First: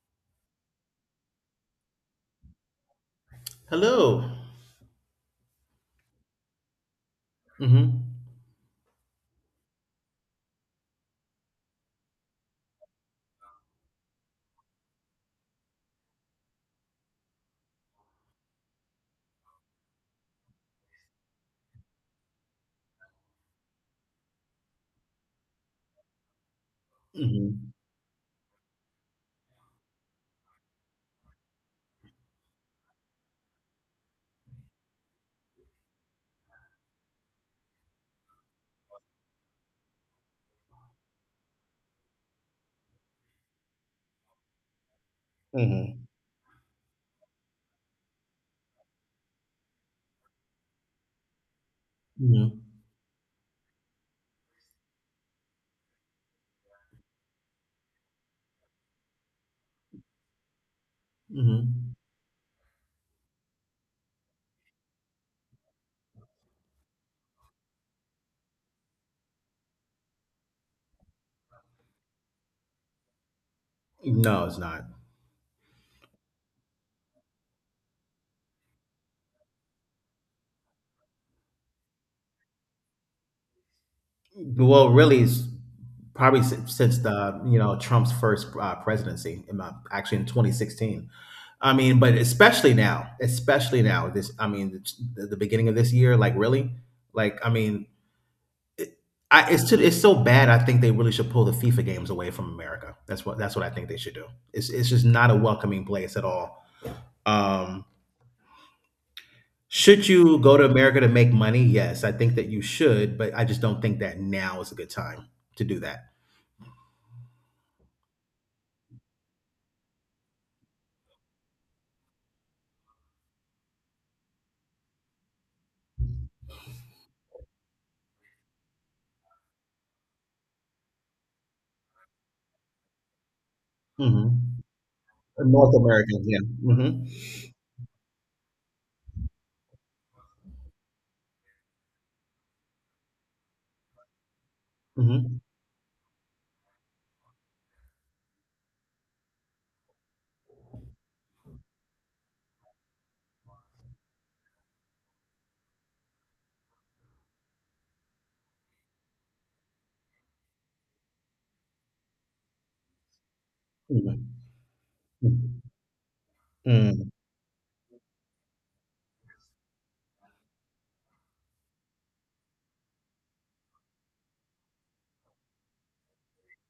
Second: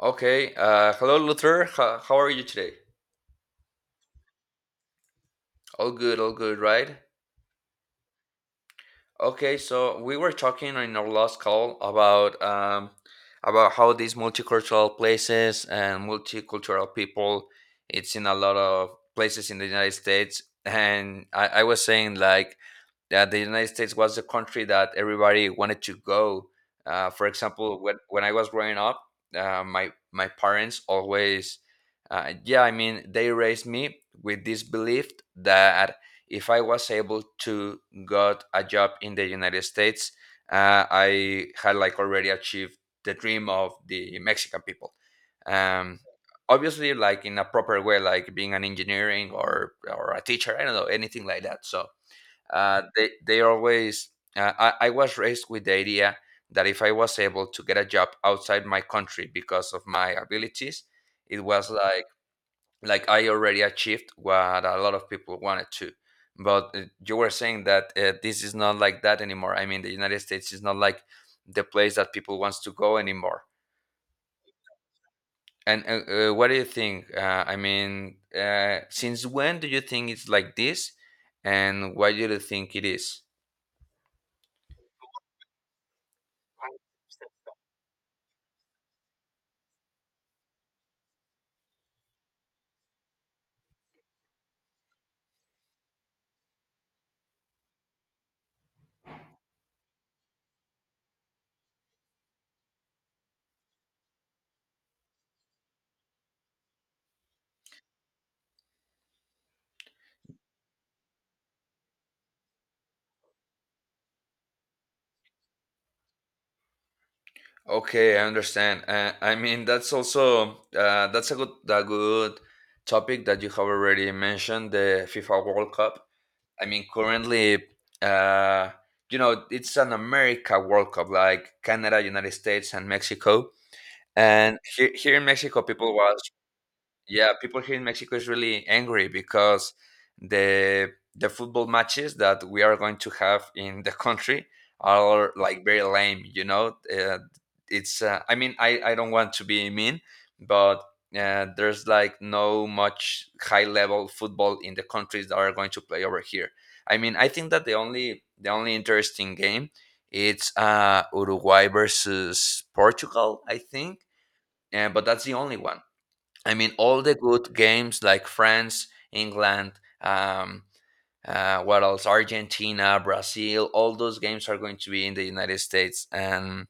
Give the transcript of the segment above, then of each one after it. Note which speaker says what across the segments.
Speaker 1: Okay. Hello, Luther. How are you today?
Speaker 2: Hello.
Speaker 1: All good, right?
Speaker 2: Mm-hmm.
Speaker 1: Okay, so we were talking in our last call about how these multicultural places and multicultural people it's in a lot of places in the United States, and I was saying like that the United States was the country that everybody wanted to go. For
Speaker 2: Mm-hmm.
Speaker 1: example, when I was growing up, my parents always, yeah, I mean, they raised me with this belief that if I was able to got a job in the United States, I had like already achieved the dream of the Mexican people. Um,
Speaker 2: Mm-hmm.
Speaker 1: Obviously, like in a proper way, like being an engineering or a teacher. I don't know anything like that. So
Speaker 2: Mm-hmm.
Speaker 1: they always. I was raised with the idea that if I was able to get a job outside my country because of my abilities, it was
Speaker 2: Mm-hmm.
Speaker 1: like I already achieved what a lot of people wanted to. But you were saying that this is not like that anymore. I mean, the United States is not like the place that people wants to go anymore.
Speaker 2: No, it's not.
Speaker 1: And what do you think? I mean, since when do you think it's like this, and why do you think it is?
Speaker 2: Well, really, it's probably since the you know Trump's first presidency, actually in 2016. I mean, but especially now, especially now. This, I mean, the beginning of this year, like really, like I mean, it, it's so bad. I think they really should pull the FIFA games away from America. That's what I think they should do. It's just not a welcoming place at all. Um, Should you go to America to make money? Yes, I think that you should, but I just don't think that now is a good time to do that.
Speaker 1: Okay, I understand. I mean, that's a good topic that you have already mentioned, the FIFA World Cup. I mean, currently, uh, it's an America World Cup, like Canada, United States, and Mexico.
Speaker 2: Mhm.
Speaker 1: And here in Mexico,
Speaker 2: North
Speaker 1: people watch
Speaker 2: American, yeah.
Speaker 1: yeah,
Speaker 2: Mhm.
Speaker 1: people here in Mexico is really angry because the football matches that we are going to have in the country are
Speaker 2: Mhm.
Speaker 1: like very lame. You know, it's. I mean, I don't want to be mean, but there's like no much high level football in the countries that are going to play over here. I mean, I think that the only interesting game it's Uruguay versus Portugal. I think,
Speaker 2: Mhm.
Speaker 1: but that's the only
Speaker 2: Mhm.
Speaker 1: one. I mean, all
Speaker 2: Mm.
Speaker 1: the good games like France, England, um, what else? Argentina, Brazil. All those games are going to be in the United States, and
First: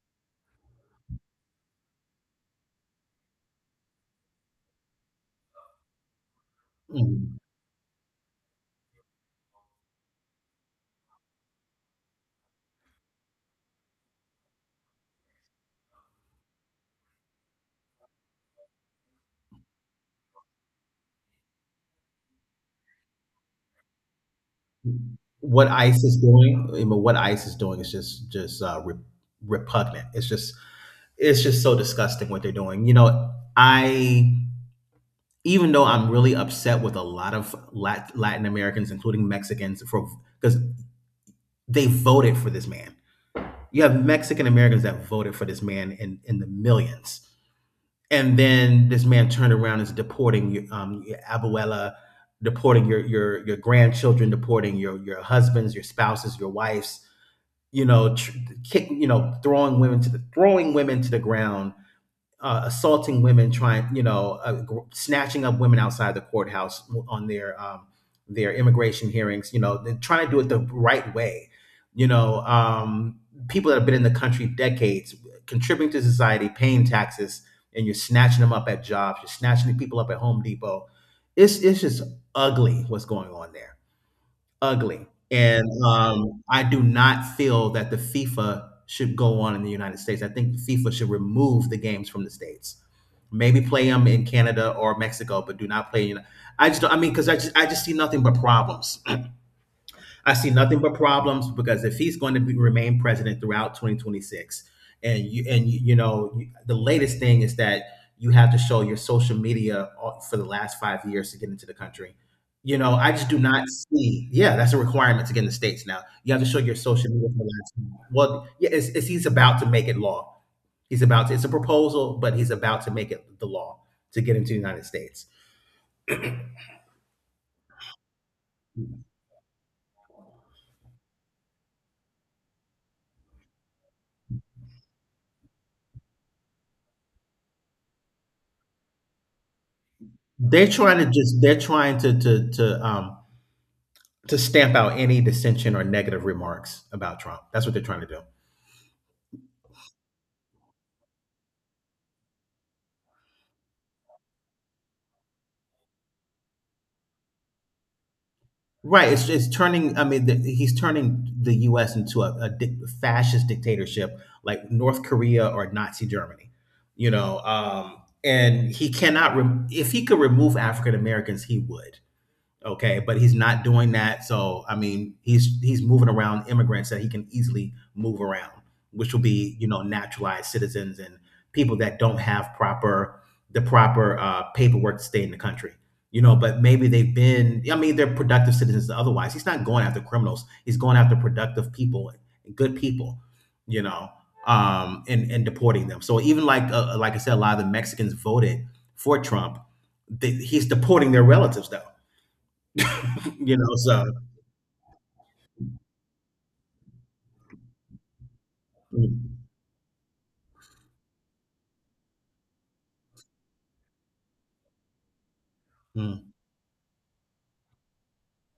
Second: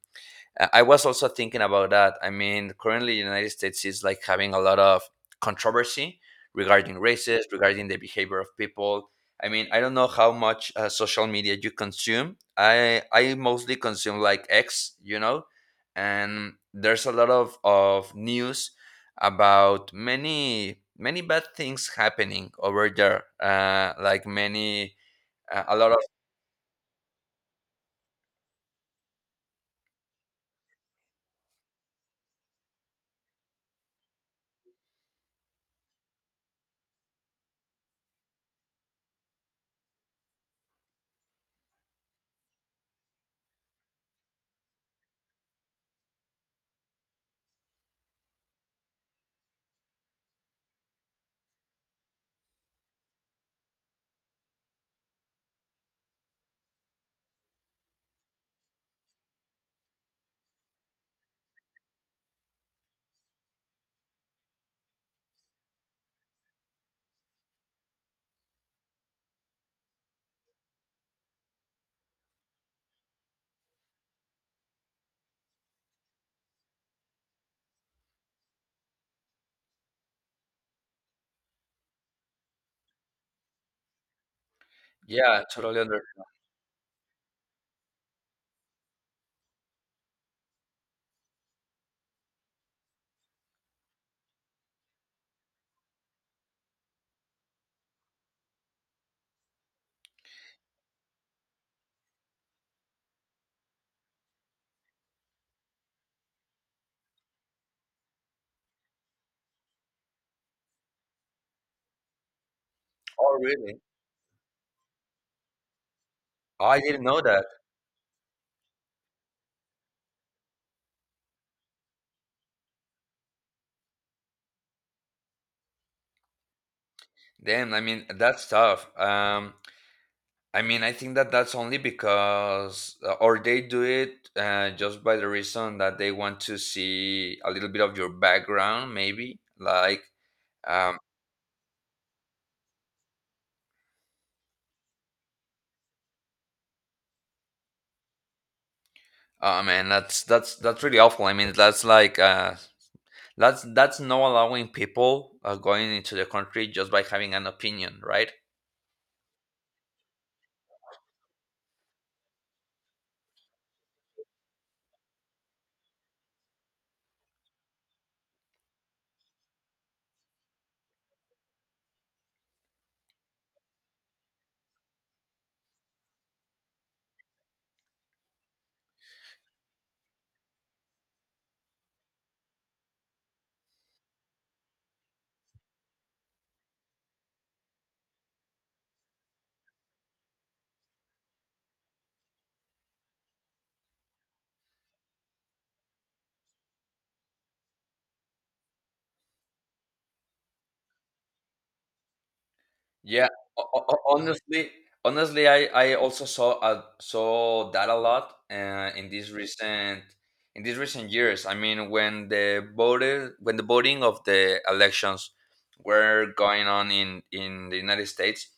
Speaker 1: I was also thinking about that. I mean, currently, the United States is like having a lot of controversy regarding
Speaker 2: Mhm.
Speaker 1: races, regarding the behavior of people. I mean, I don't know how much social media you consume. I mostly consume like X, and there's a lot of news about many many bad things happening over there. Like many
Speaker 2: What
Speaker 1: a lot of
Speaker 2: ICE is doing, I mean, what ICE is doing is just repugnant. It's just so disgusting what they're doing. You know, I even though I'm really upset with a lot of Latin Americans, including Mexicans, for because they voted for this man. You have Mexican Americans that voted for this man in the millions, and then this man turned around and is deporting your abuela, deporting your grandchildren, deporting your husbands, your spouses, your wives. You know, tr- throwing women to the ground, assaulting women, snatching up women outside the courthouse on their immigration hearings. You know, they're trying to do it the right way. You know, people that have been in the country decades, contributing to society, paying taxes, and you're snatching them up at jobs. You're snatching people up at Home Depot. It's just ugly what's going on there. Ugly,
Speaker 1: Yeah,
Speaker 2: and,
Speaker 1: totally under.
Speaker 2: um, I do not feel that the FIFA should go on in the United States. I think FIFA should remove the games from the States. Maybe play them in Canada or Mexico, but do not play. You know, I just don't. I mean, 'cause I just see nothing but problems. I see nothing but problems because if he's going to remain president throughout 2026, and the latest thing is that you have to show your social media for the last 5 years to get into the country. You know, I just do
Speaker 1: Oh,
Speaker 2: not
Speaker 1: really?
Speaker 2: see. Yeah, that's a requirement to get in the states now. You have to show
Speaker 1: Oh,
Speaker 2: your
Speaker 1: I didn't
Speaker 2: social
Speaker 1: know
Speaker 2: media for the
Speaker 1: that.
Speaker 2: last. Well, yeah, it's he's about to make it law. He's about to. It's a proposal, but he's about to make it the law to get into the United States.
Speaker 1: Damn, I mean that's tough. I mean I think that that's only because or they do it just by the reason that they want to see a little bit of your background, maybe. Like,
Speaker 2: They're trying
Speaker 1: um,
Speaker 2: to just. They're trying to stamp out any dissension or negative remarks about Trump. That's what they're trying to do.
Speaker 1: oh man, that's really awful. I mean that's like that's not allowing people going into the country just by having an opinion, right?
Speaker 2: Right. It's turning, I mean, he's turning the U.S. into a fascist dictatorship like North Korea or Nazi Germany, you know. And he cannot, if he could remove African Americans, he would. Okay, but he's not doing that. So I mean, he's moving around immigrants that he can easily move around, which will be naturalized citizens and people that don't have proper the proper paperwork to stay in the country. You know, but maybe they've been I mean, they're productive citizens. Otherwise, he's not going after criminals. He's going after productive people, good people, you know, and deporting them. So even like I said, a lot of the Mexicans voted for Trump. He's deporting their relatives, though.
Speaker 1: Yeah,
Speaker 2: You
Speaker 1: ho-
Speaker 2: know,
Speaker 1: ho- ho-
Speaker 2: so.
Speaker 1: honestly, honestly, I also saw that a lot in these
Speaker 2: Mm,
Speaker 1: recent in these recent years. I mean, when the voting of the elections
Speaker 2: mm.
Speaker 1: were going on in the United States,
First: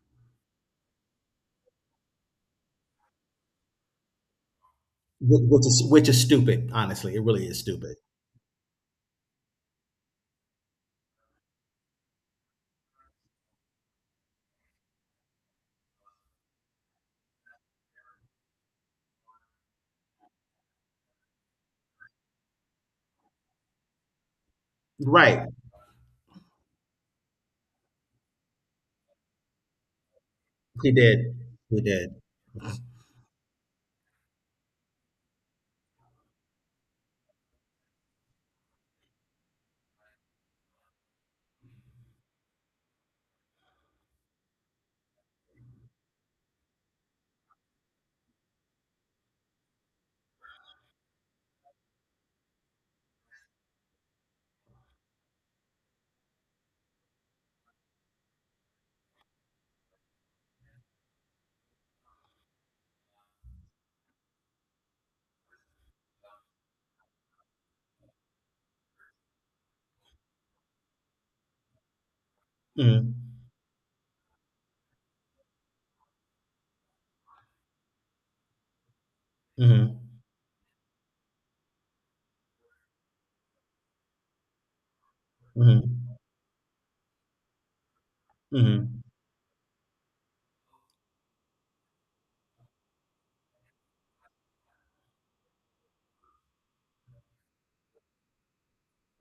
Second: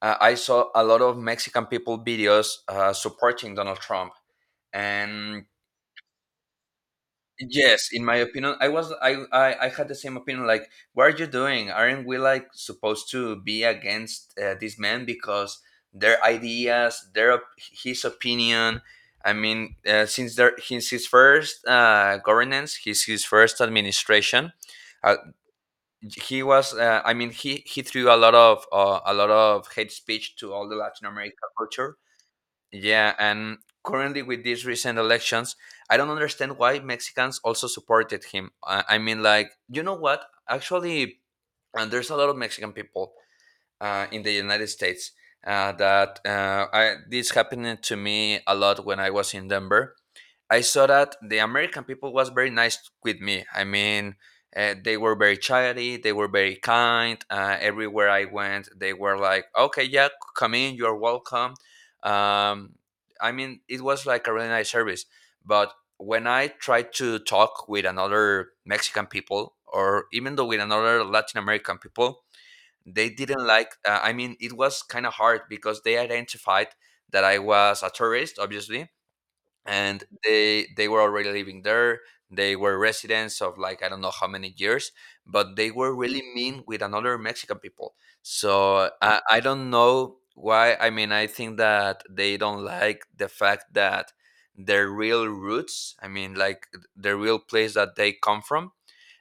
Speaker 1: I saw a lot of Mexican people videos supporting Donald Trump, and
Speaker 2: Which is stupid. Honestly, it really is
Speaker 1: yes,
Speaker 2: stupid.
Speaker 1: in my opinion, I was I had the same opinion. Like, what are you doing? Aren't we like supposed to be against this man because their ideas, his opinion? I mean, since his first governance, his first administration. Uh,
Speaker 2: Right?
Speaker 1: he was I mean he threw a lot of hate speech to all the
Speaker 2: He
Speaker 1: Latin
Speaker 2: did.
Speaker 1: American
Speaker 2: He
Speaker 1: culture.
Speaker 2: did.
Speaker 1: Yeah, and currently with these recent elections, I don't understand why Mexicans also supported him. I mean, like, you know what? Actually, and there's a lot of Mexican people in the United States this happened to me a lot when I was in Denver. I saw that the American people was very nice with me. I mean, they were very chatty, they were very kind. Everywhere I went, they were like, "Okay, yeah, come in, you're welcome." Um, I mean, it was like a really nice service. But when I tried to talk with another Mexican people, or even though with another Latin American people, they
Speaker 2: Mm,
Speaker 1: didn't like. I mean, it was kind of hard because they identified that I was a tourist, obviously, and
Speaker 2: mm-hmm,
Speaker 1: they were already living there. They were residents of like I don't know how many years, but they were
Speaker 2: mm-hmm,
Speaker 1: really mean with another Mexican people. So
Speaker 2: mm-hmm,
Speaker 1: I don't know why. I mean, I think that they don't like the fact that their real roots, I mean, like the real place that they come from,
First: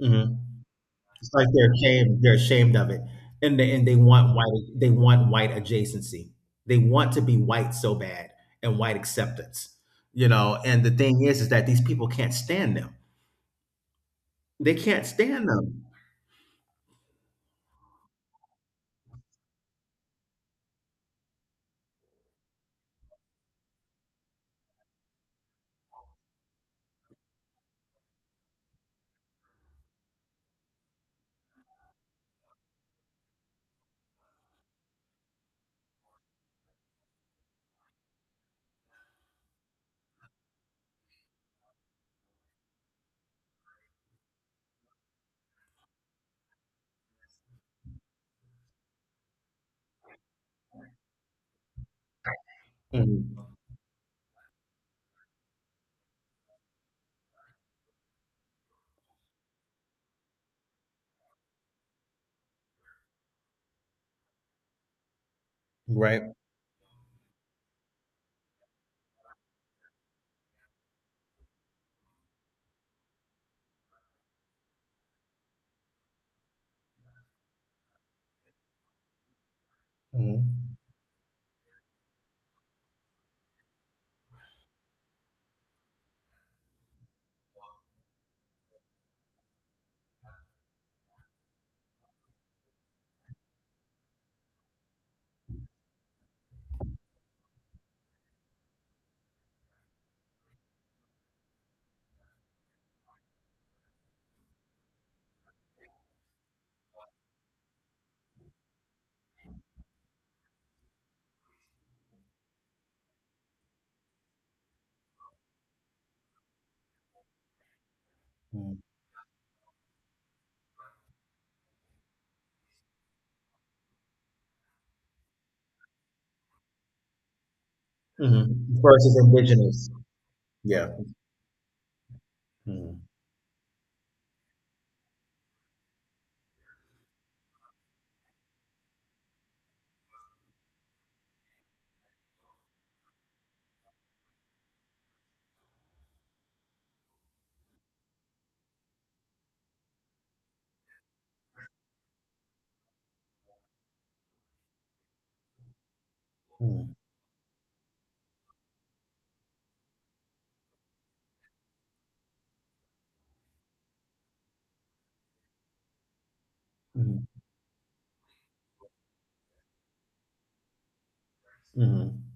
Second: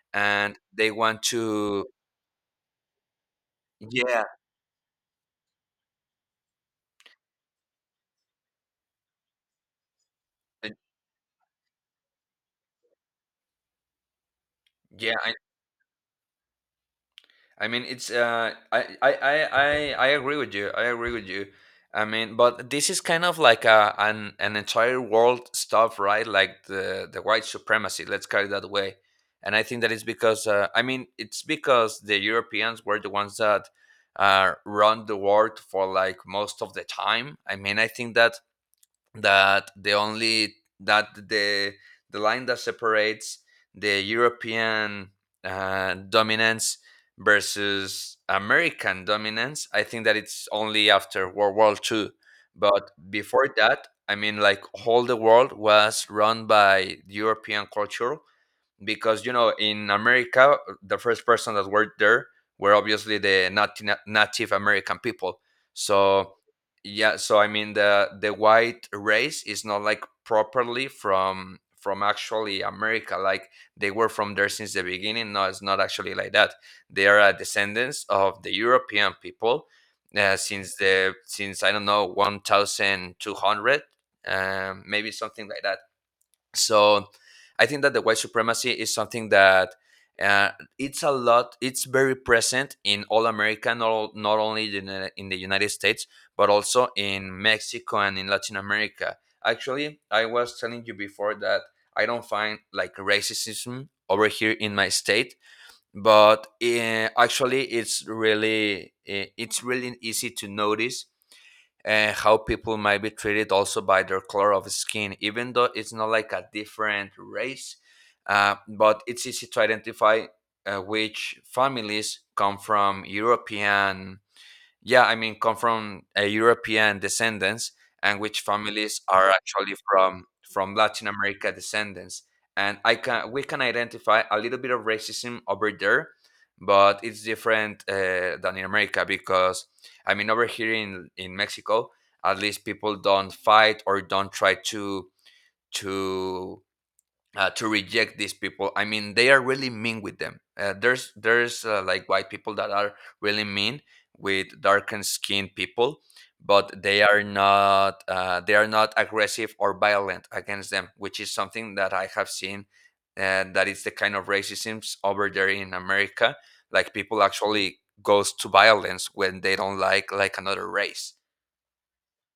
Speaker 2: mm-hmm.
Speaker 1: and they want
Speaker 2: It's like they're
Speaker 1: to.
Speaker 2: ashamed. They're ashamed of it, and they
Speaker 1: Yeah.
Speaker 2: want white. They want white adjacency. They want to be white so bad and white acceptance. You know,
Speaker 1: uh,
Speaker 2: and the thing is that these people can't stand them. They can't
Speaker 1: yeah,
Speaker 2: stand them.
Speaker 1: I mean, it's I agree with you. I agree with you. I mean, but this is kind of like a an entire world stuff, right? Like the white supremacy. Let's call it that way. And I think that is because I mean, it's because the Europeans were the ones that run the world for like most of the time. I mean, I think that that the only that the the line that separates the European dominance versus American dominance, I think that it's only after World War II. But before
Speaker 2: Mhm.
Speaker 1: that, I mean, like all the world was run by European culture, because you know in America the first person that worked there were obviously the Native American people.
Speaker 2: Right.
Speaker 1: So yeah, I mean the white race is not like properly from actually America. Like they were from there since the beginning. No, it's not actually like that. They are descendants of the European people since
Speaker 2: Mm-hmm.
Speaker 1: the since I don't know 1200, maybe something like that. So I think that the white supremacy is something that uh, it's a lot. It's very present in all America, not only in the United States, but also in Mexico and in Latin America. Actually, I was telling you before that I don't find like racism over here in my state, but actually, it's really easy to notice and how people might be treated also by their color of skin, even though it's not like a different race.
Speaker 2: Mm-hmm.
Speaker 1: But it's easy to identify which families come from European, yeah, I mean, come from a European descendants, and which
Speaker 2: Mm-hmm.
Speaker 1: families
Speaker 2: Versus
Speaker 1: are actually
Speaker 2: indigenous.
Speaker 1: from
Speaker 2: Yeah.
Speaker 1: Latin America descendants, and I
Speaker 2: Mm,
Speaker 1: can we can identify a little bit of racism over there, but it's different than in America because I mean, over here in Mexico, at least people don't fight or don't try to to reject these people. I mean, they are really mean with them. There's like white people that are really mean with darkened skinned people, but
Speaker 2: mm,
Speaker 1: they are not aggressive or violent against them, which is something that I have seen. That it's the kind of racism over there in America. Like people
Speaker 2: mm,
Speaker 1: actually goes to violence when they don't like another race.
Speaker 2: mhm.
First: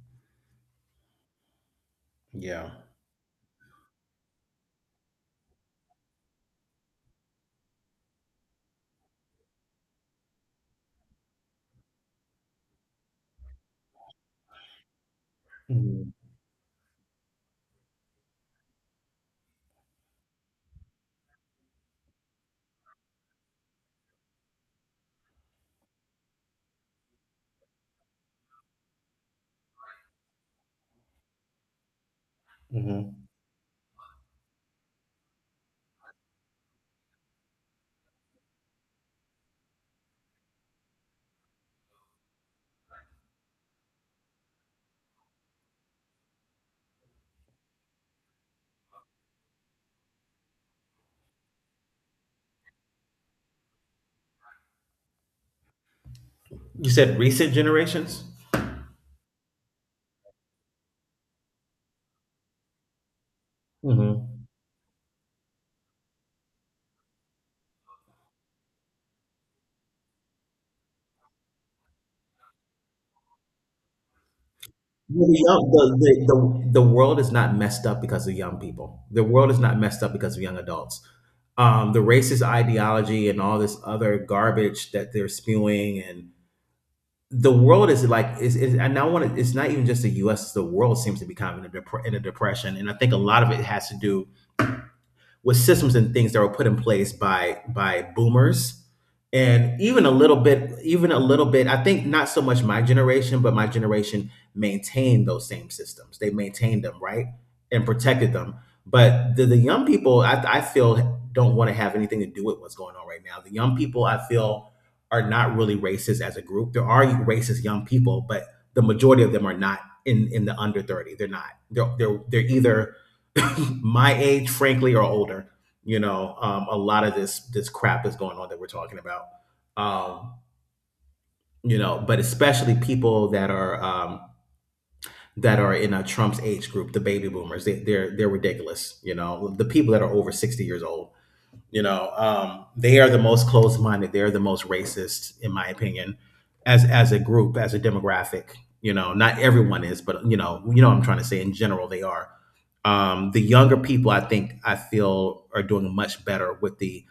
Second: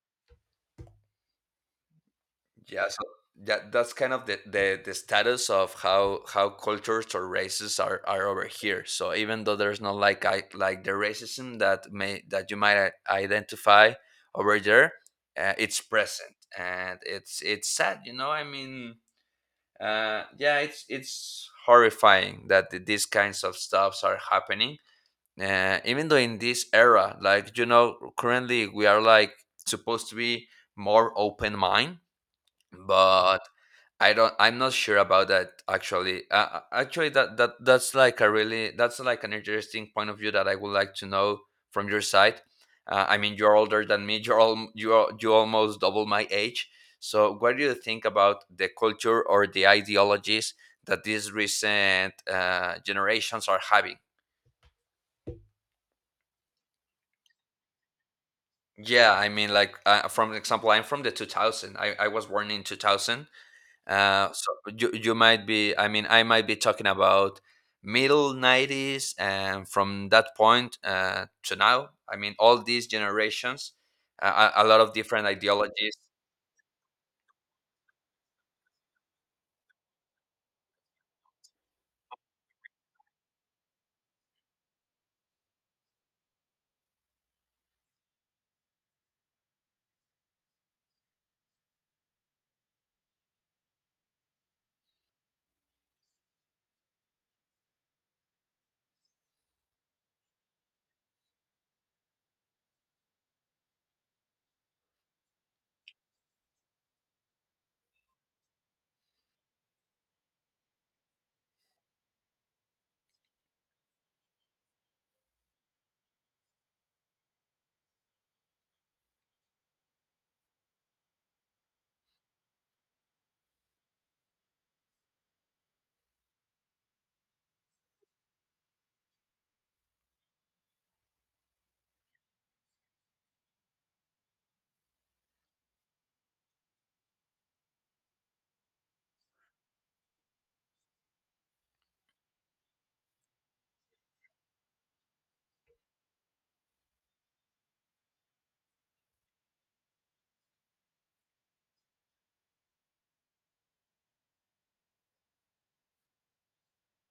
Speaker 2: Yeah.
Speaker 1: Yeah, so that's kind of the status of how cultures or races are over here. So even though there's not like I like the racism that you might identify over there, it's
Speaker 2: Mhm,
Speaker 1: present and it's sad. You know, I mean, yeah, it's horrifying that these kinds of stuffs are happening. Even though in this era, currently we are like supposed to be more open mind,
Speaker 2: mhm.
Speaker 1: but I don't. I'm not sure about that. Actually, that's like a really that's like an interesting point of view that I would like to know from your side. I mean, you're older than me. You're all you're you almost double my age. So what do you think about the culture or the ideologies that these recent generations are having?
Speaker 2: You said recent generations?
Speaker 1: Yeah, I mean, like from example, I'm from the 2000. I was born in 2000.
Speaker 2: Mhm.
Speaker 1: So you might be I mean, I might be talking about middle 90s and from that point to now. I mean all these generations a lot of
Speaker 2: Well,
Speaker 1: different
Speaker 2: the young,
Speaker 1: ideologies.
Speaker 2: the world is not messed up because of young people. The world is not messed up because of young adults. The racist ideology and all this other garbage that they're spewing, and the world is, and I want to, it's not even just the US. The world seems to be kind of in a, dep- in a depression, and I think a lot of it has to do with systems and things that were put in place by boomers, and even a little bit I think, not so much my generation, but my generation maintained those same systems. They maintained them, right, and protected them. But the young people, I feel don't want to have anything to do with what's going on right now. The young people, I feel, are not really racist as a group. There are racist young people, but the majority of them are not. In the under 30 they're not. They're either my age, frankly, or older. You know, a lot of this crap is going on that we're talking about. Um, you know, but especially people that are in Trump's age group, the baby boomers. They're ridiculous. You know, the people that are over 60 years old, you know, they are the most closed minded. They're the most racist, in my opinion, as a group, as a demographic. You know, not everyone is, but you know, what I'm trying to say in general, they are. The younger people, I feel are doing much better with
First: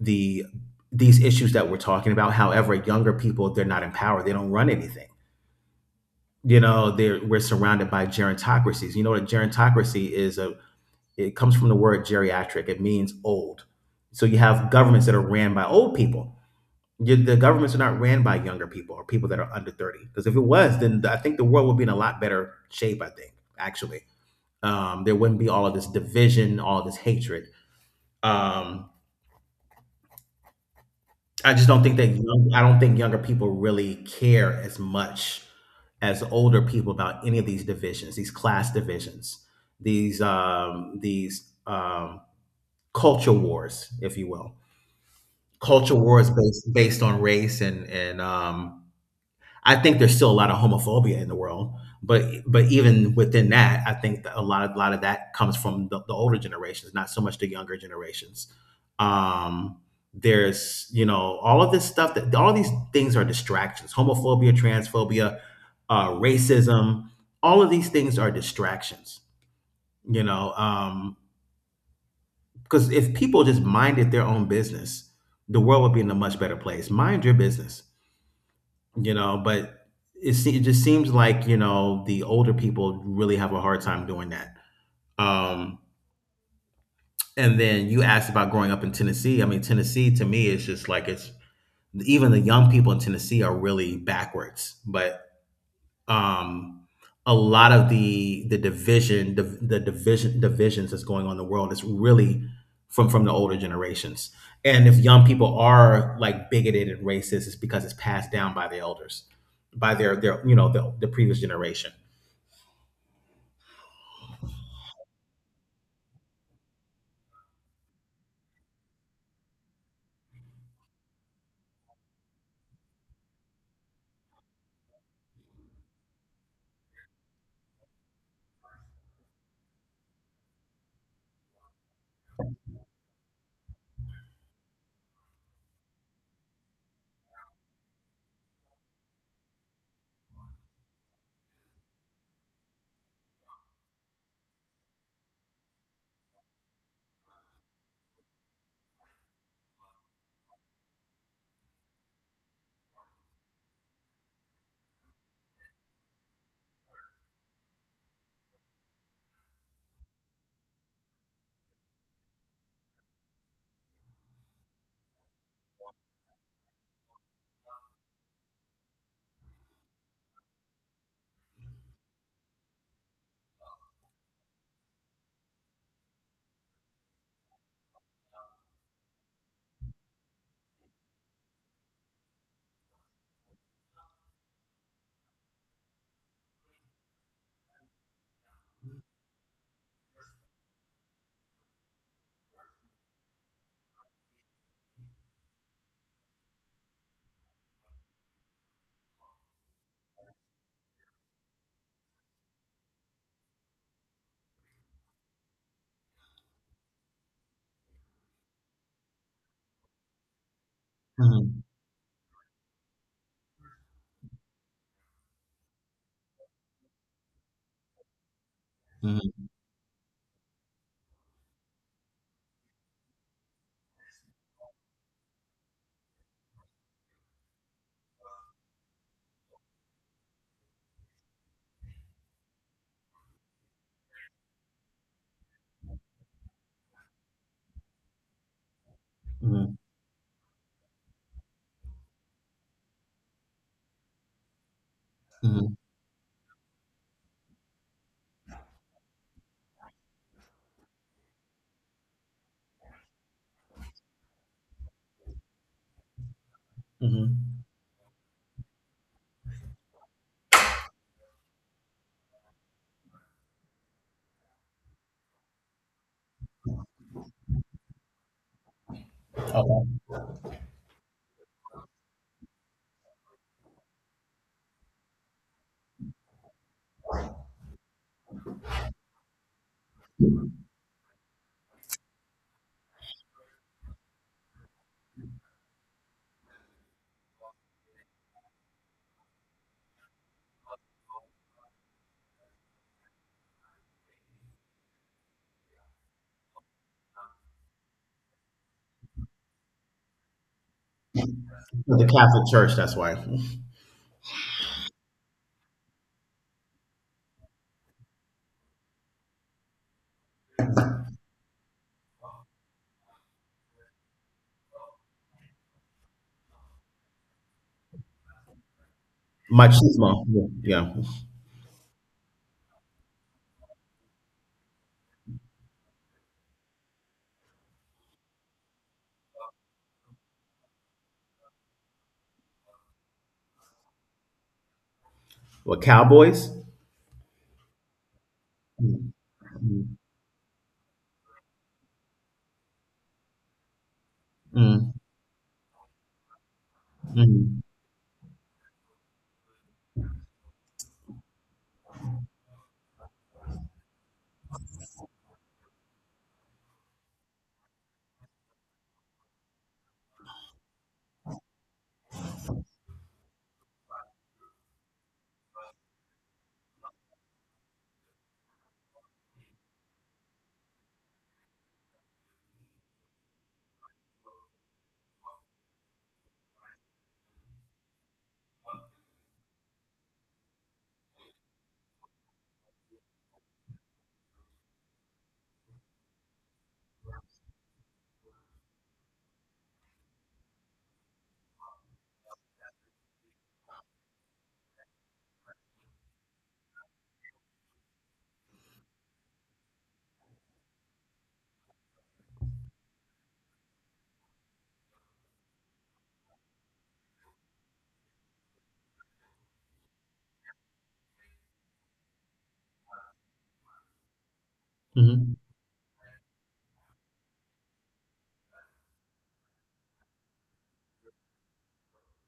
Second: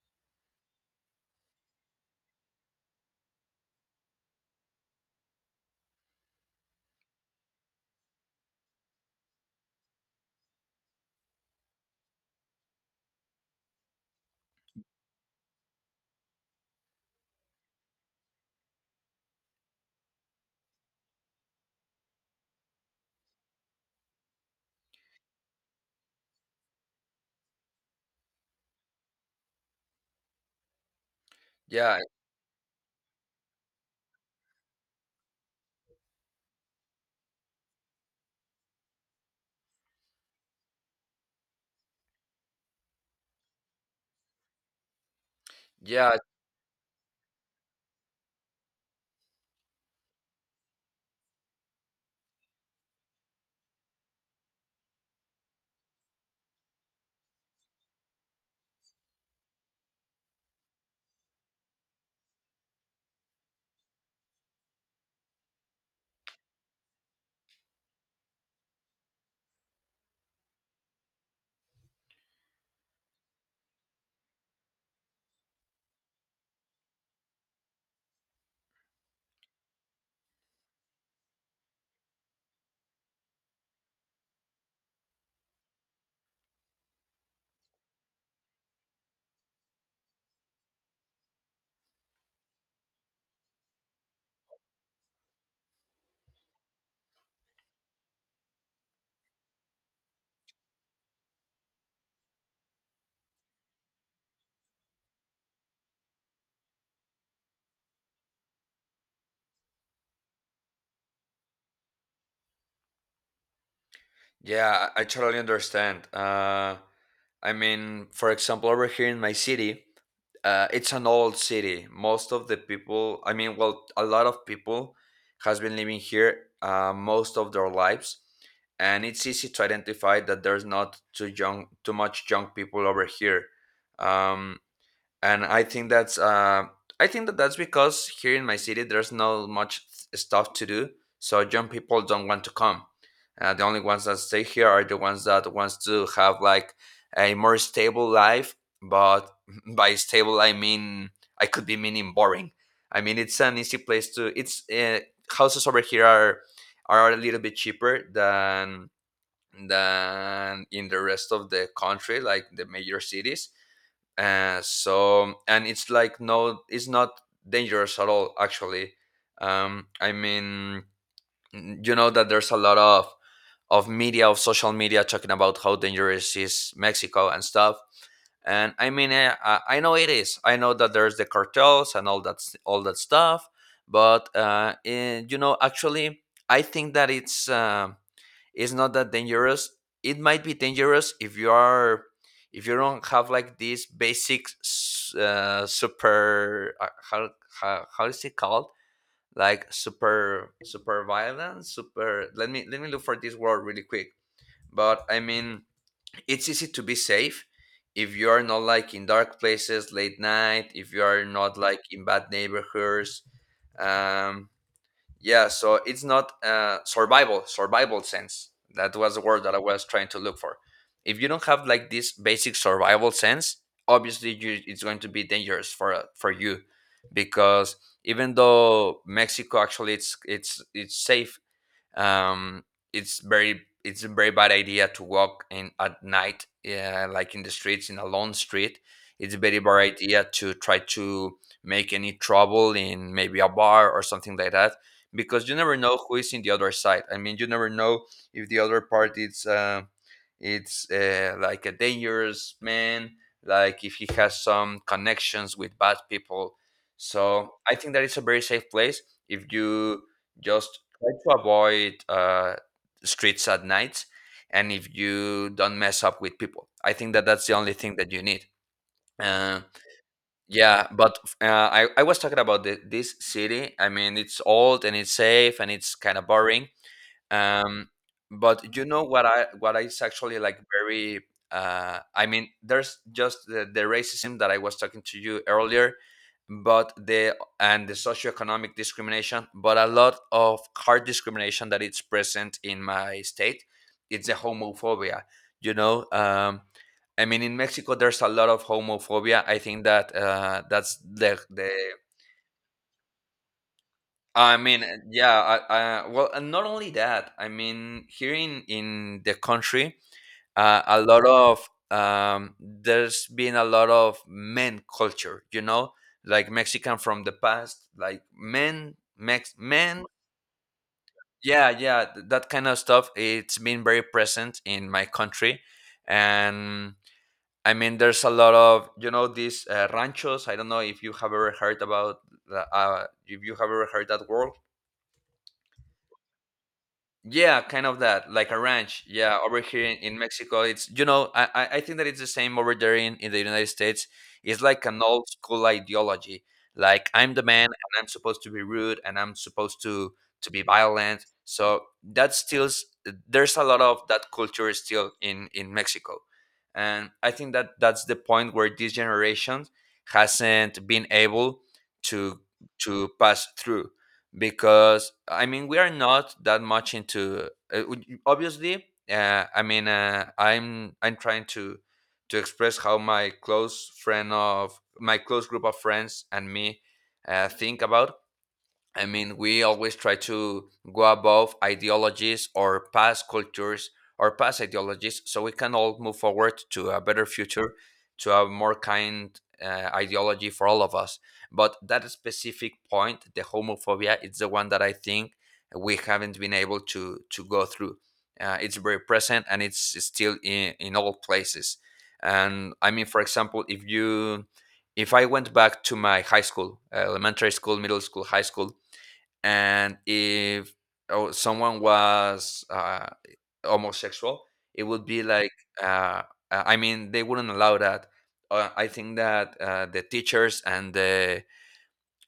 Speaker 2: the these issues that we're talking about. However, younger people, they're not in power. They don't run anything. You know, we're surrounded by gerontocracies. You know what a gerontocracy is? It comes from the word geriatric. It means old. So you have governments that are ran by old people. The governments are not ran by younger people or people that are under 30. Because if it was, then I think the world would be in a lot better shape, I think, actually. There wouldn't be all of this division, all of this hatred. Um, I just don't think
Speaker 1: Yeah,
Speaker 2: that I don't think younger people really care as much as older people about any of these divisions, these class divisions, these culture wars, if you will. Culture
Speaker 1: yeah,
Speaker 2: wars based on race and I think there's still a lot of homophobia in the world, but even within that, I think that a lot of that comes from the older generations, not so much the younger generations. Um, there's all of this stuff, that all these things are distractions. Homophobia, transphobia, racism, all of these things are distractions. You know, because if people just minded their own business, the world would be in a much better place. Mind your business. You know, but it just seems like, you know, the older people really have a hard time doing that. Um and then you asked about growing up in Tennessee. I mean, Tennessee to me is just like it's. Even the young people in Tennessee are really backwards, but um, a lot of the divisions that's going on in the world is really from the older generations. And if young people are like bigoted and racist, it's because it's passed down by the elders, by their the previous generation.
Speaker 1: yeah, I totally understand I mean, for example, over here in my city, it's an old city. Most of the people, I mean, well, a lot of people has been living here most of their lives, and it's easy to identify that there's not too young, too much young people over here. Um, and I think that's I think that that's because here in my city there's not much stuff to do, so young people don't want to come. The only ones that stay here are the ones that wants to have like a more stable life. But by stable, I mean I could be meaning boring. I mean it's an easy place to. It's Houses over here are a little bit cheaper than in the rest of the country, like the major cities so, and it's like no, it's not dangerous at all. Actually, I mean, you know that there's a lot of media of social media talking about how dangerous is Mexico and stuff. And I mean, I know it is. I know that there's the cartels and all all that stuff. But you know, actually, I think that it's. It's not that dangerous. It might be dangerous if you are, if you don't have like this super how, how is it called, like super violence super. Let me look for this word really quick. But I mean it's easy to be safe if you are not like in dark places late night, if you are not
Speaker 2: Mhm,
Speaker 1: like in bad neighborhoods. um yeah, so it's not survival. Survival sense, that was the word
Speaker 2: mhm,
Speaker 1: that I was trying to look for. If you don't have like this basic survival sense, obviously it's going to be dangerous for you, because even though Mexico actually it's it's safe. um, it's very it's a very bad idea to walk in at night, yeah, like in the streets in a lone street. It's a very
Speaker 2: mhm,
Speaker 1: bad idea to try to make any trouble in maybe a bar or something like that, because you
Speaker 2: mhm,
Speaker 1: never know who is in the other side. I mean, you never know if the other part is it's like a dangerous man, like if he has some connections with bad people. So
Speaker 2: mhm.
Speaker 1: I think that it's a very safe place, if you just try to avoid streets at night, and if you don't mess up with people. I think that that's the only thing that you need. uh,
Speaker 2: Okay.
Speaker 1: yeah, but I was talking about this city. I mean it's old and it's safe and it's kind of boring. um but you know what I, what is actually like very I mean, there's just the racism that I was talking to you earlier, but the socioeconomic discrimination, but a lot of hard discrimination that it's present in my state, it's the homophobia, you know. I mean, in Mexico there's a lot of homophobia. I think that that's the
Speaker 2: The Catholic Church, that's why.
Speaker 1: I mean, yeah, well, and not only that, I mean, here in the country, a lot of, there's been a lot of men culture, you know, like Mexican from the past, like men, Mex, men,
Speaker 2: Machismo, yeah.
Speaker 1: yeah, that kind of stuff. It's been very present in my country. And I mean, there's a lot of, you know, these ranchos. I don't know if you have ever heard about, if you have ever heard that word.
Speaker 2: Well, cowboys.
Speaker 1: Yeah, kind of that, like a ranch.
Speaker 2: Mm,
Speaker 1: Yeah, over here
Speaker 2: mm,
Speaker 1: in Mexico, it's you know, I think that it's the same over there in the United States. It's like
Speaker 2: mm,
Speaker 1: an old school ideology. Like I'm the
Speaker 2: mm,
Speaker 1: man, and I'm supposed to be rude, and I'm supposed to be violent. So there's a lot of that culture still in Mexico, and I think that that's the point where this generation hasn't been able to pass through, because I mean we are not that much into obviously I mean I'm trying to express how my close friend of my close group of friends and me think about. I mean, we always try to go above ideologies or past cultures or past ideologies, so we can all move forward to a better future, to a more kind ideology for all of us. But that specific point, the homophobia, it's the one that I think we haven't been able to go through. It's very present and it's still in all places. And I mean, for example, if you, if I went back to my high school, elementary school, middle school, high school, and if, oh, someone was homosexual, it would be
Speaker 2: mhm,
Speaker 1: like uh, I mean they wouldn't allow that. I think that the teachers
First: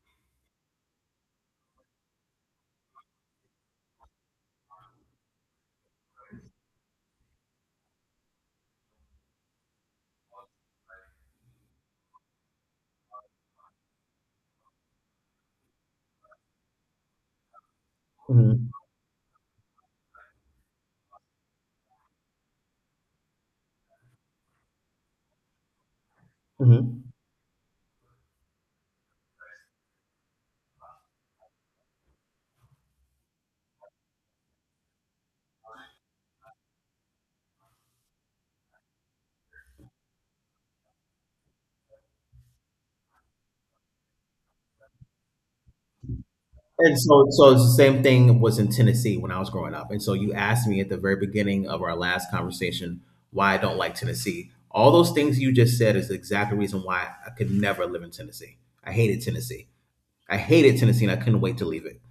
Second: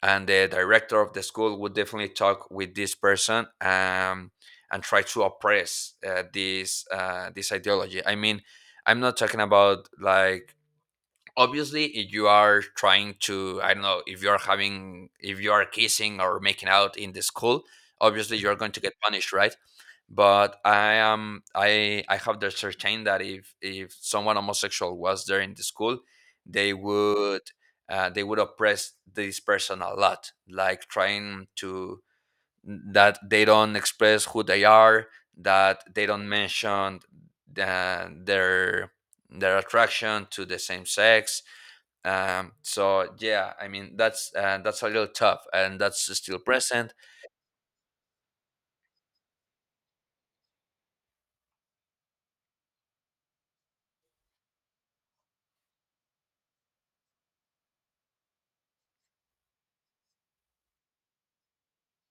Speaker 1: and the director of the school would definitely talk with this person, and try to oppress this ideology. I mean, I'm not talking about like, obviously if you are trying to, I don't know, if you're having if you are kissing or making out in the school, obviously you're
Speaker 2: mhm,
Speaker 1: going to get punished, right? But I am, I have the certain that if someone homosexual was there in the school, they
Speaker 2: mhm.
Speaker 1: would they would oppress this person a lot, like trying to, that they don't express who they are, that they don't mention their attraction to the same sex. So yeah, I mean that's a little tough, and that's still present.
Speaker 2: And so it's the same thing was in Tennessee when I was growing up. And so you asked me at the very beginning of our last conversation why I don't like Tennessee. All those things you just said is the exact reason why I could never live in Tennessee. I hated Tennessee. I hated Tennessee, and I couldn't wait to leave it.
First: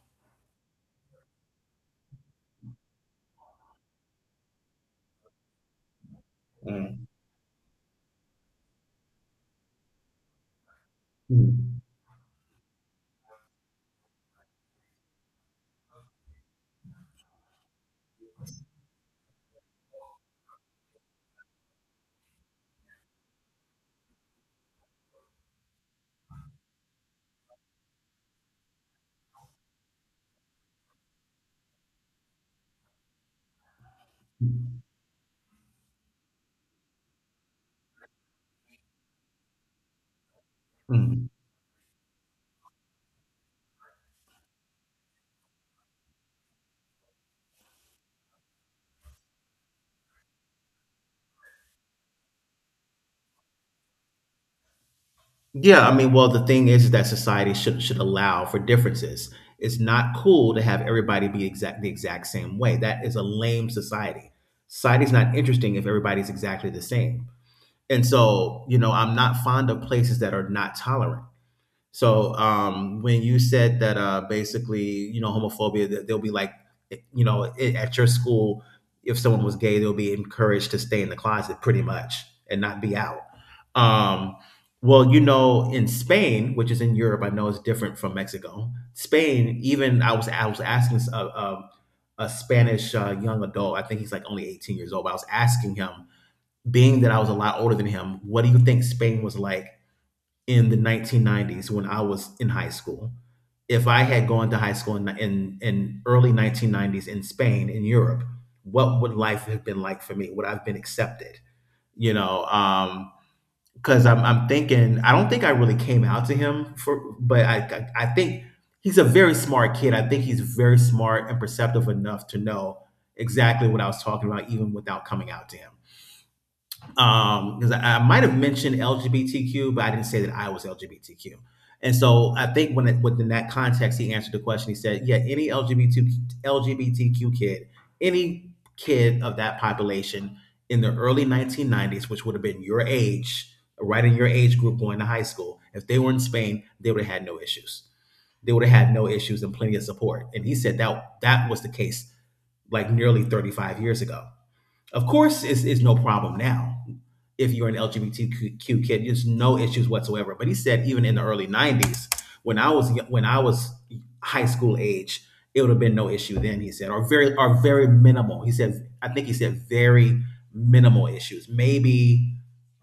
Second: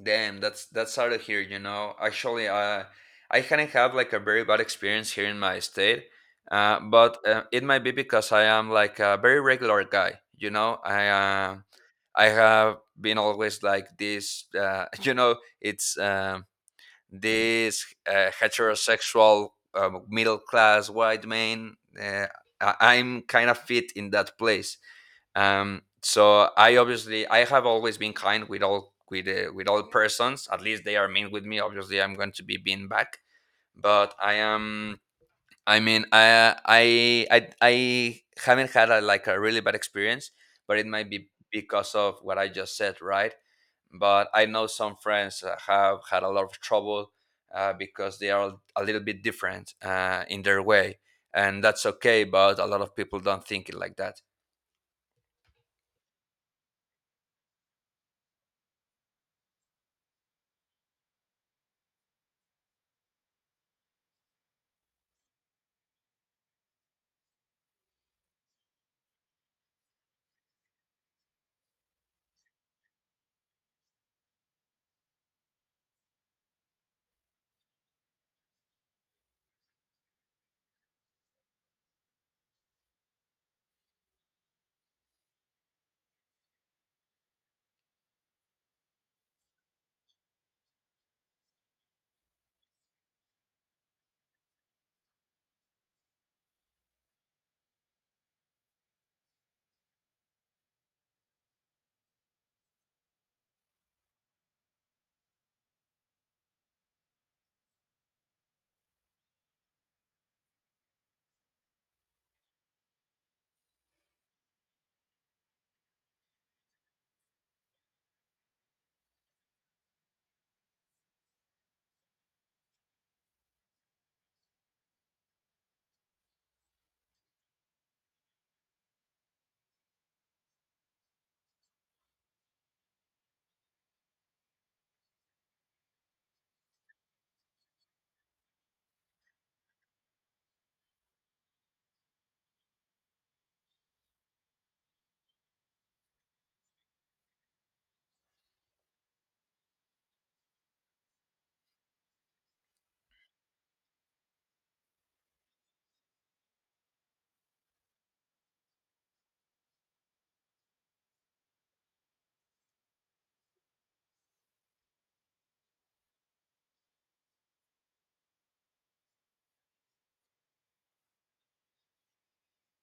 Speaker 1: Damn, that's out of here, you know. Actually, I hadn't had like a very bad experience here in my state, uh,
Speaker 2: Mm.
Speaker 1: but uh, it might be because I am like a very regular guy, you know.
Speaker 2: Mm.
Speaker 1: I have been always like this, you know, it's this heterosexual, middle class white man. I'm kind of fit in that place. Um so i obviously I have always been kind with all with all persons, at least they are mean with me, obviously I'm going to be mean back. But I am, I mean, I haven't had a, like a really bad experience, but it might
Speaker 2: Mm.
Speaker 1: be because of what I just said, right? But I know some friends have had a lot of trouble, because they are a little bit different in their way, and that's okay. But a lot of people don't think it like that.
Speaker 2: Yeah, I mean, well, the thing is that society should allow for differences. It's not cool to have everybody be exact the exact same way. That is a lame society. Society's not interesting if everybody's exactly the same. And so, you know, I'm not fond of places that are not tolerant. So, when you said that basically, you know, homophobia, that they'll be like, eh, you know, I at your school, if someone was gay, they'll be encouraged to stay in the closet pretty much and not be out. Um, well, you know, in Spain, which is in Europe, I know it's different from Mexico. Spain, even I was asking a Spanish young adult. I think he's like only 18 years old. But I was asking him, being that I was a lot older than him, what do you think Spain was like in the 1990s when I was in high school? If I had gone to high school in early 1990s in Spain in Europe, what would life have been like for me? Would I've been accepted? You know, because I'm thinking I don't think I really came out to him for, but I think he's a very smart kid. I think he's very smart and perceptive enough to know exactly what I was talking about, even without coming out to him because I might have mentioned LGBTQ, but I didn't say that I was LGBTQ. And so I think within that context, he answered the question. He said, "Yeah, any LGBTQ kid, any kid of that population in the early 1990s, which would have been your age, right in your age group going to high school, if they were in Spain, they would have had no issues. They would have had no issues and plenty of support." And he said that that was the case like nearly 35 years ago. Of course, it's no problem now if you're an LGBTQ kid. There's no issues whatsoever. But he said even in the early '90s, when I was high school age, it would have been no issue then. He said, or very minimal. He said, I think he said very minimal issues. Maybe,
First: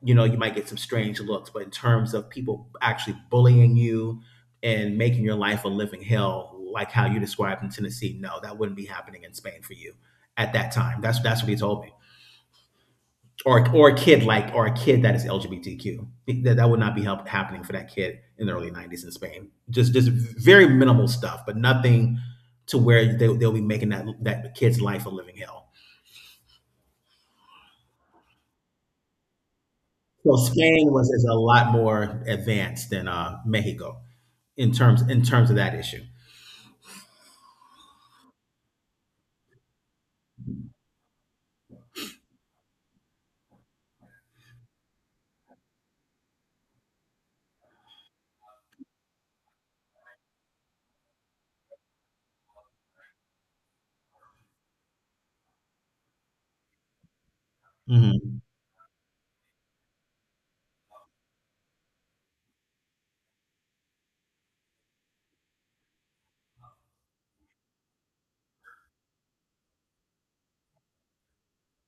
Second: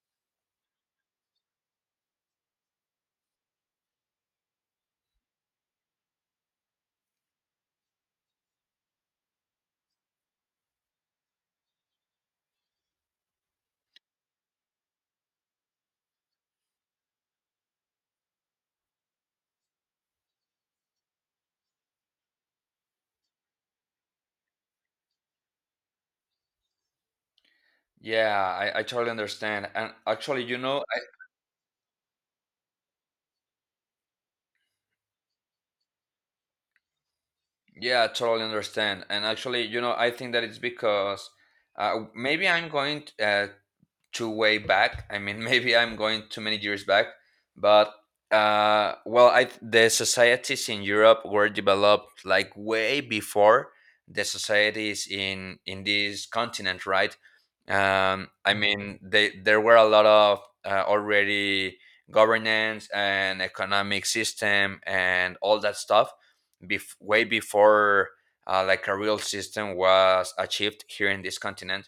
Speaker 2: you know, you might get some strange looks, but in terms of people actually bullying you and making your life a living hell, like how you described in Tennessee, no, that wouldn't be happening in Spain for you at that time. That's what he told me, or a kid like, or a kid that is LGBTQ. That would not be happening for that kid in the early '90s in Spain. Just very minimal stuff, but nothing to where they'll be making that kid's life a living hell.
Speaker 1: Yeah, I totally understand. And
Speaker 2: So
Speaker 1: actually, you know,
Speaker 2: Spain was, is a lot more advanced than Mexico in terms of that issue.
Speaker 1: yeah, I totally understand. And actually, you know, I think that it's because maybe I'm too way back. I mean, maybe I'm going too many years back, but well, the societies in Europe were developed like way before the societies in this continent, right?
Speaker 2: Mhm.
Speaker 1: I mean, they there were a lot of already governance and economic system and all that stuff, way before like a real system was achieved here in this continent.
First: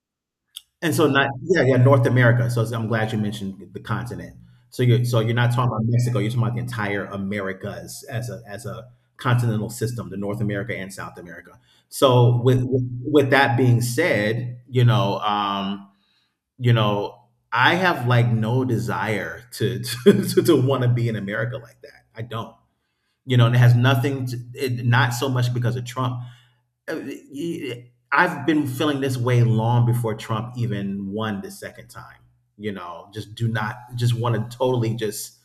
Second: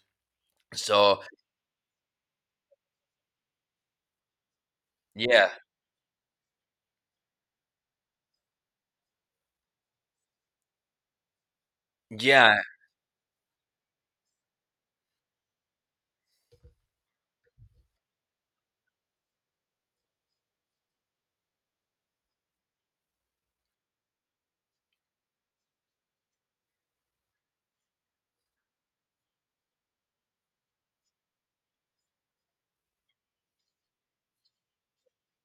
Speaker 2: And so
Speaker 1: So
Speaker 2: not, yeah, yeah, North America. So I'm glad you mentioned the continent. So you're not
Speaker 1: yeah,
Speaker 2: talking about Mexico, you're talking about the entire Americas as a continental system, the North America and South America. So
Speaker 1: yeah,
Speaker 2: with that being said, you know, I have like no desire to to want to be in America like that. I don't. You know, and it has nothing to it, not so much because of Trump, i I've been feeling this way long before Trump even won the second time. You know, just do not just want to totally just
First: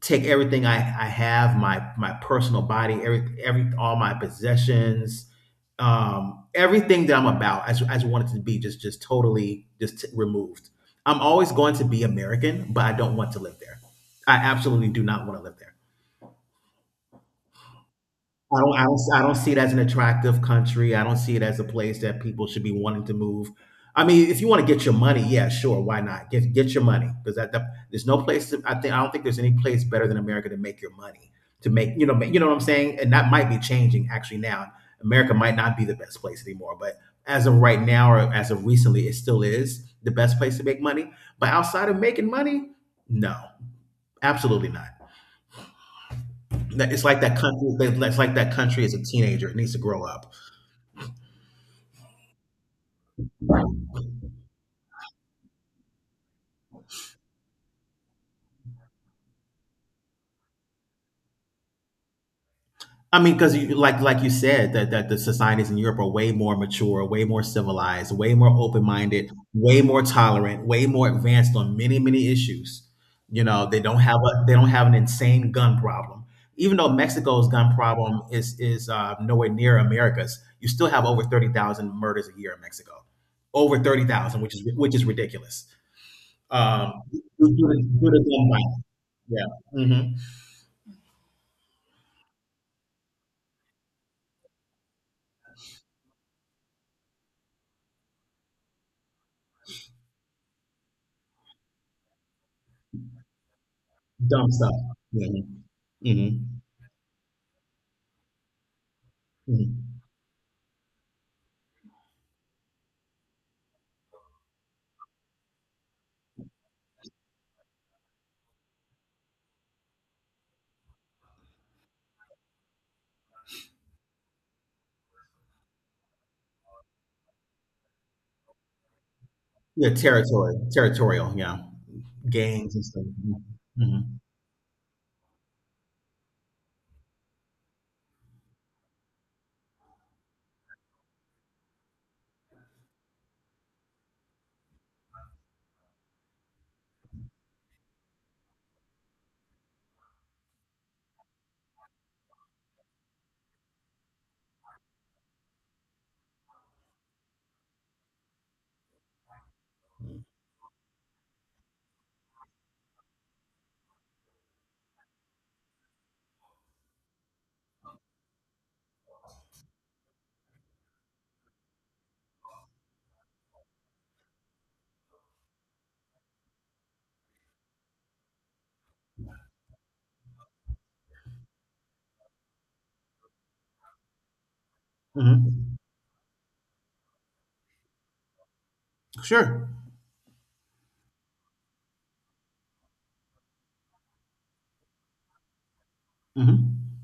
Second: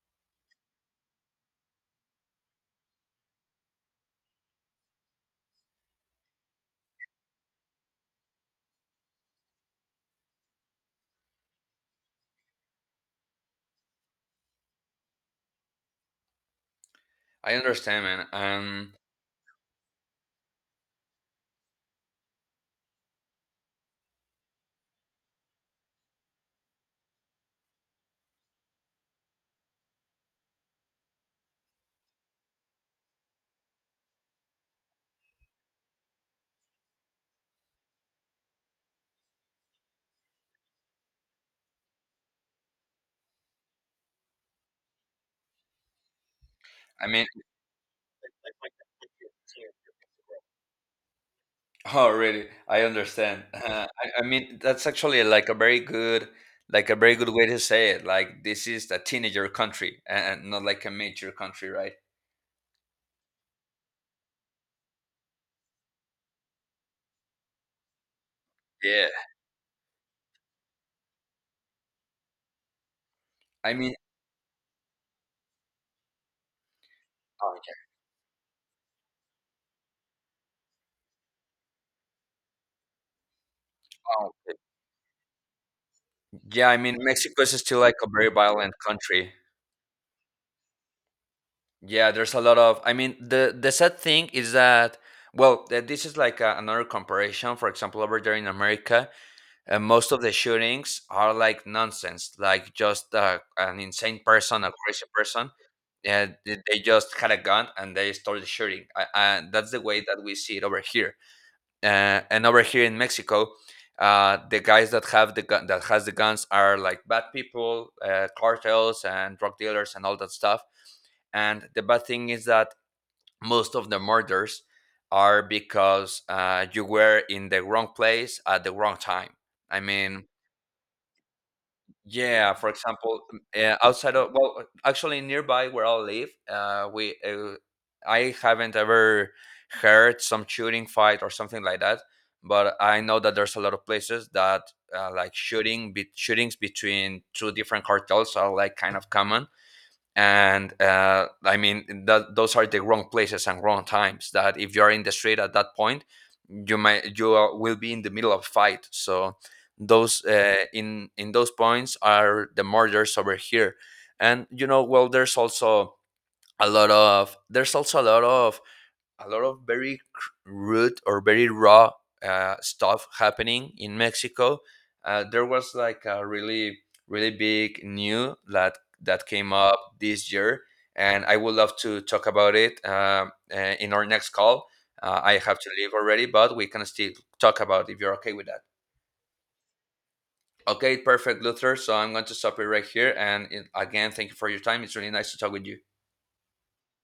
Speaker 2: take everything I have, my personal body, every all my possessions, everything that I'm about. I just want it to be just totally just removed. I'm always going to be American, but I don't want to live there. I absolutely do not want to live there.
Speaker 1: I understand, man.
Speaker 2: I don't see it as an attractive country. I don't see it as a place that people should be wanting to move. I mean, if you want to get your money, yeah, sure, why not? Get your money because there's no place. I think I don't think there's any place better than America to make your money to make, you know, you know what I'm saying. And that might be changing actually now. America might not be the best place anymore, but as of right now or as of recently, it still is the best place to make money. But outside of making money, no, absolutely not. That it's
Speaker 1: I
Speaker 2: like
Speaker 1: mean,
Speaker 2: that country. It's like that country as a teenager. It needs to grow up.
Speaker 1: oh, really? I understand. I mean, that's actually like a very good, like a very good way to say it. Like this is a teenager country and not like a mature country, right?
Speaker 2: I mean, because you, like you said, that that the societies in Europe are way more mature, way more civilized, way more open
Speaker 1: Yeah.
Speaker 2: minded, way more tolerant, way more advanced on many many issues. You know,
Speaker 1: I mean,
Speaker 2: they don't have an insane gun problem. Even though Mexico's
Speaker 1: oh,
Speaker 2: gun
Speaker 1: yeah.
Speaker 2: problem is nowhere near America's, you still have over 30,000 murders a year in Mexico, over thirty
Speaker 1: Oh,
Speaker 2: thousand, which is ridiculous.
Speaker 1: yeah. I mean, Mexico is still like a
Speaker 2: Due to
Speaker 1: very
Speaker 2: gun
Speaker 1: violent
Speaker 2: violence.
Speaker 1: country.
Speaker 2: Yeah. Mm. Mhm.
Speaker 1: Yeah, there's a lot of. I mean, the sad thing is that, well, this is like a, another comparison. For example, over there in America, and most of the shootings are like nonsense, like just an insane
Speaker 2: Dumb
Speaker 1: person, a
Speaker 2: stuff.
Speaker 1: crazy
Speaker 2: Mm. Mhm.
Speaker 1: person, yeah,
Speaker 2: Mhm.
Speaker 1: they just had a gun and they started shooting. That's the
Speaker 2: Mhm.
Speaker 1: way that we see it over here. And over here in Mexico, the guys that have the gun that has the guns are like bad people, cartels and drug dealers and all that stuff. And the bad thing is that most of the murders are because you were in the wrong place at the wrong time, I
Speaker 2: Yeah,
Speaker 1: mean.
Speaker 2: territory territorial, yeah.
Speaker 1: Yeah, for
Speaker 2: Gangs and stuff.
Speaker 1: example,
Speaker 2: Mm. Mhm.
Speaker 1: actually nearby where I live, we I haven't ever heard some shooting fight or something like that, but I know that there's a lot of places that shootings between two different cartels are like kind of common. And I mean that those are the wrong places and wrong times. That if you are in the street at that point, you might you are- will be in the middle of fight. So those in those points are the murders over here. And you know, well, there's also a lot of, there's also a lot of, a lot of very rude or very raw stuff happening in Mexico. There was like a really big new that came up this year, and I would love to talk about it, in our next call.
Speaker 2: Mm.
Speaker 1: I have to
Speaker 2: Mhm.
Speaker 1: leave already, but we can still talk about if you're okay with that.
Speaker 2: Sure.
Speaker 1: Okay, perfect, Luther. So I'm going to stop it right here. And it, again, thank you for your time. It's really nice to talk with you.
Speaker 2: Mm. Mhm.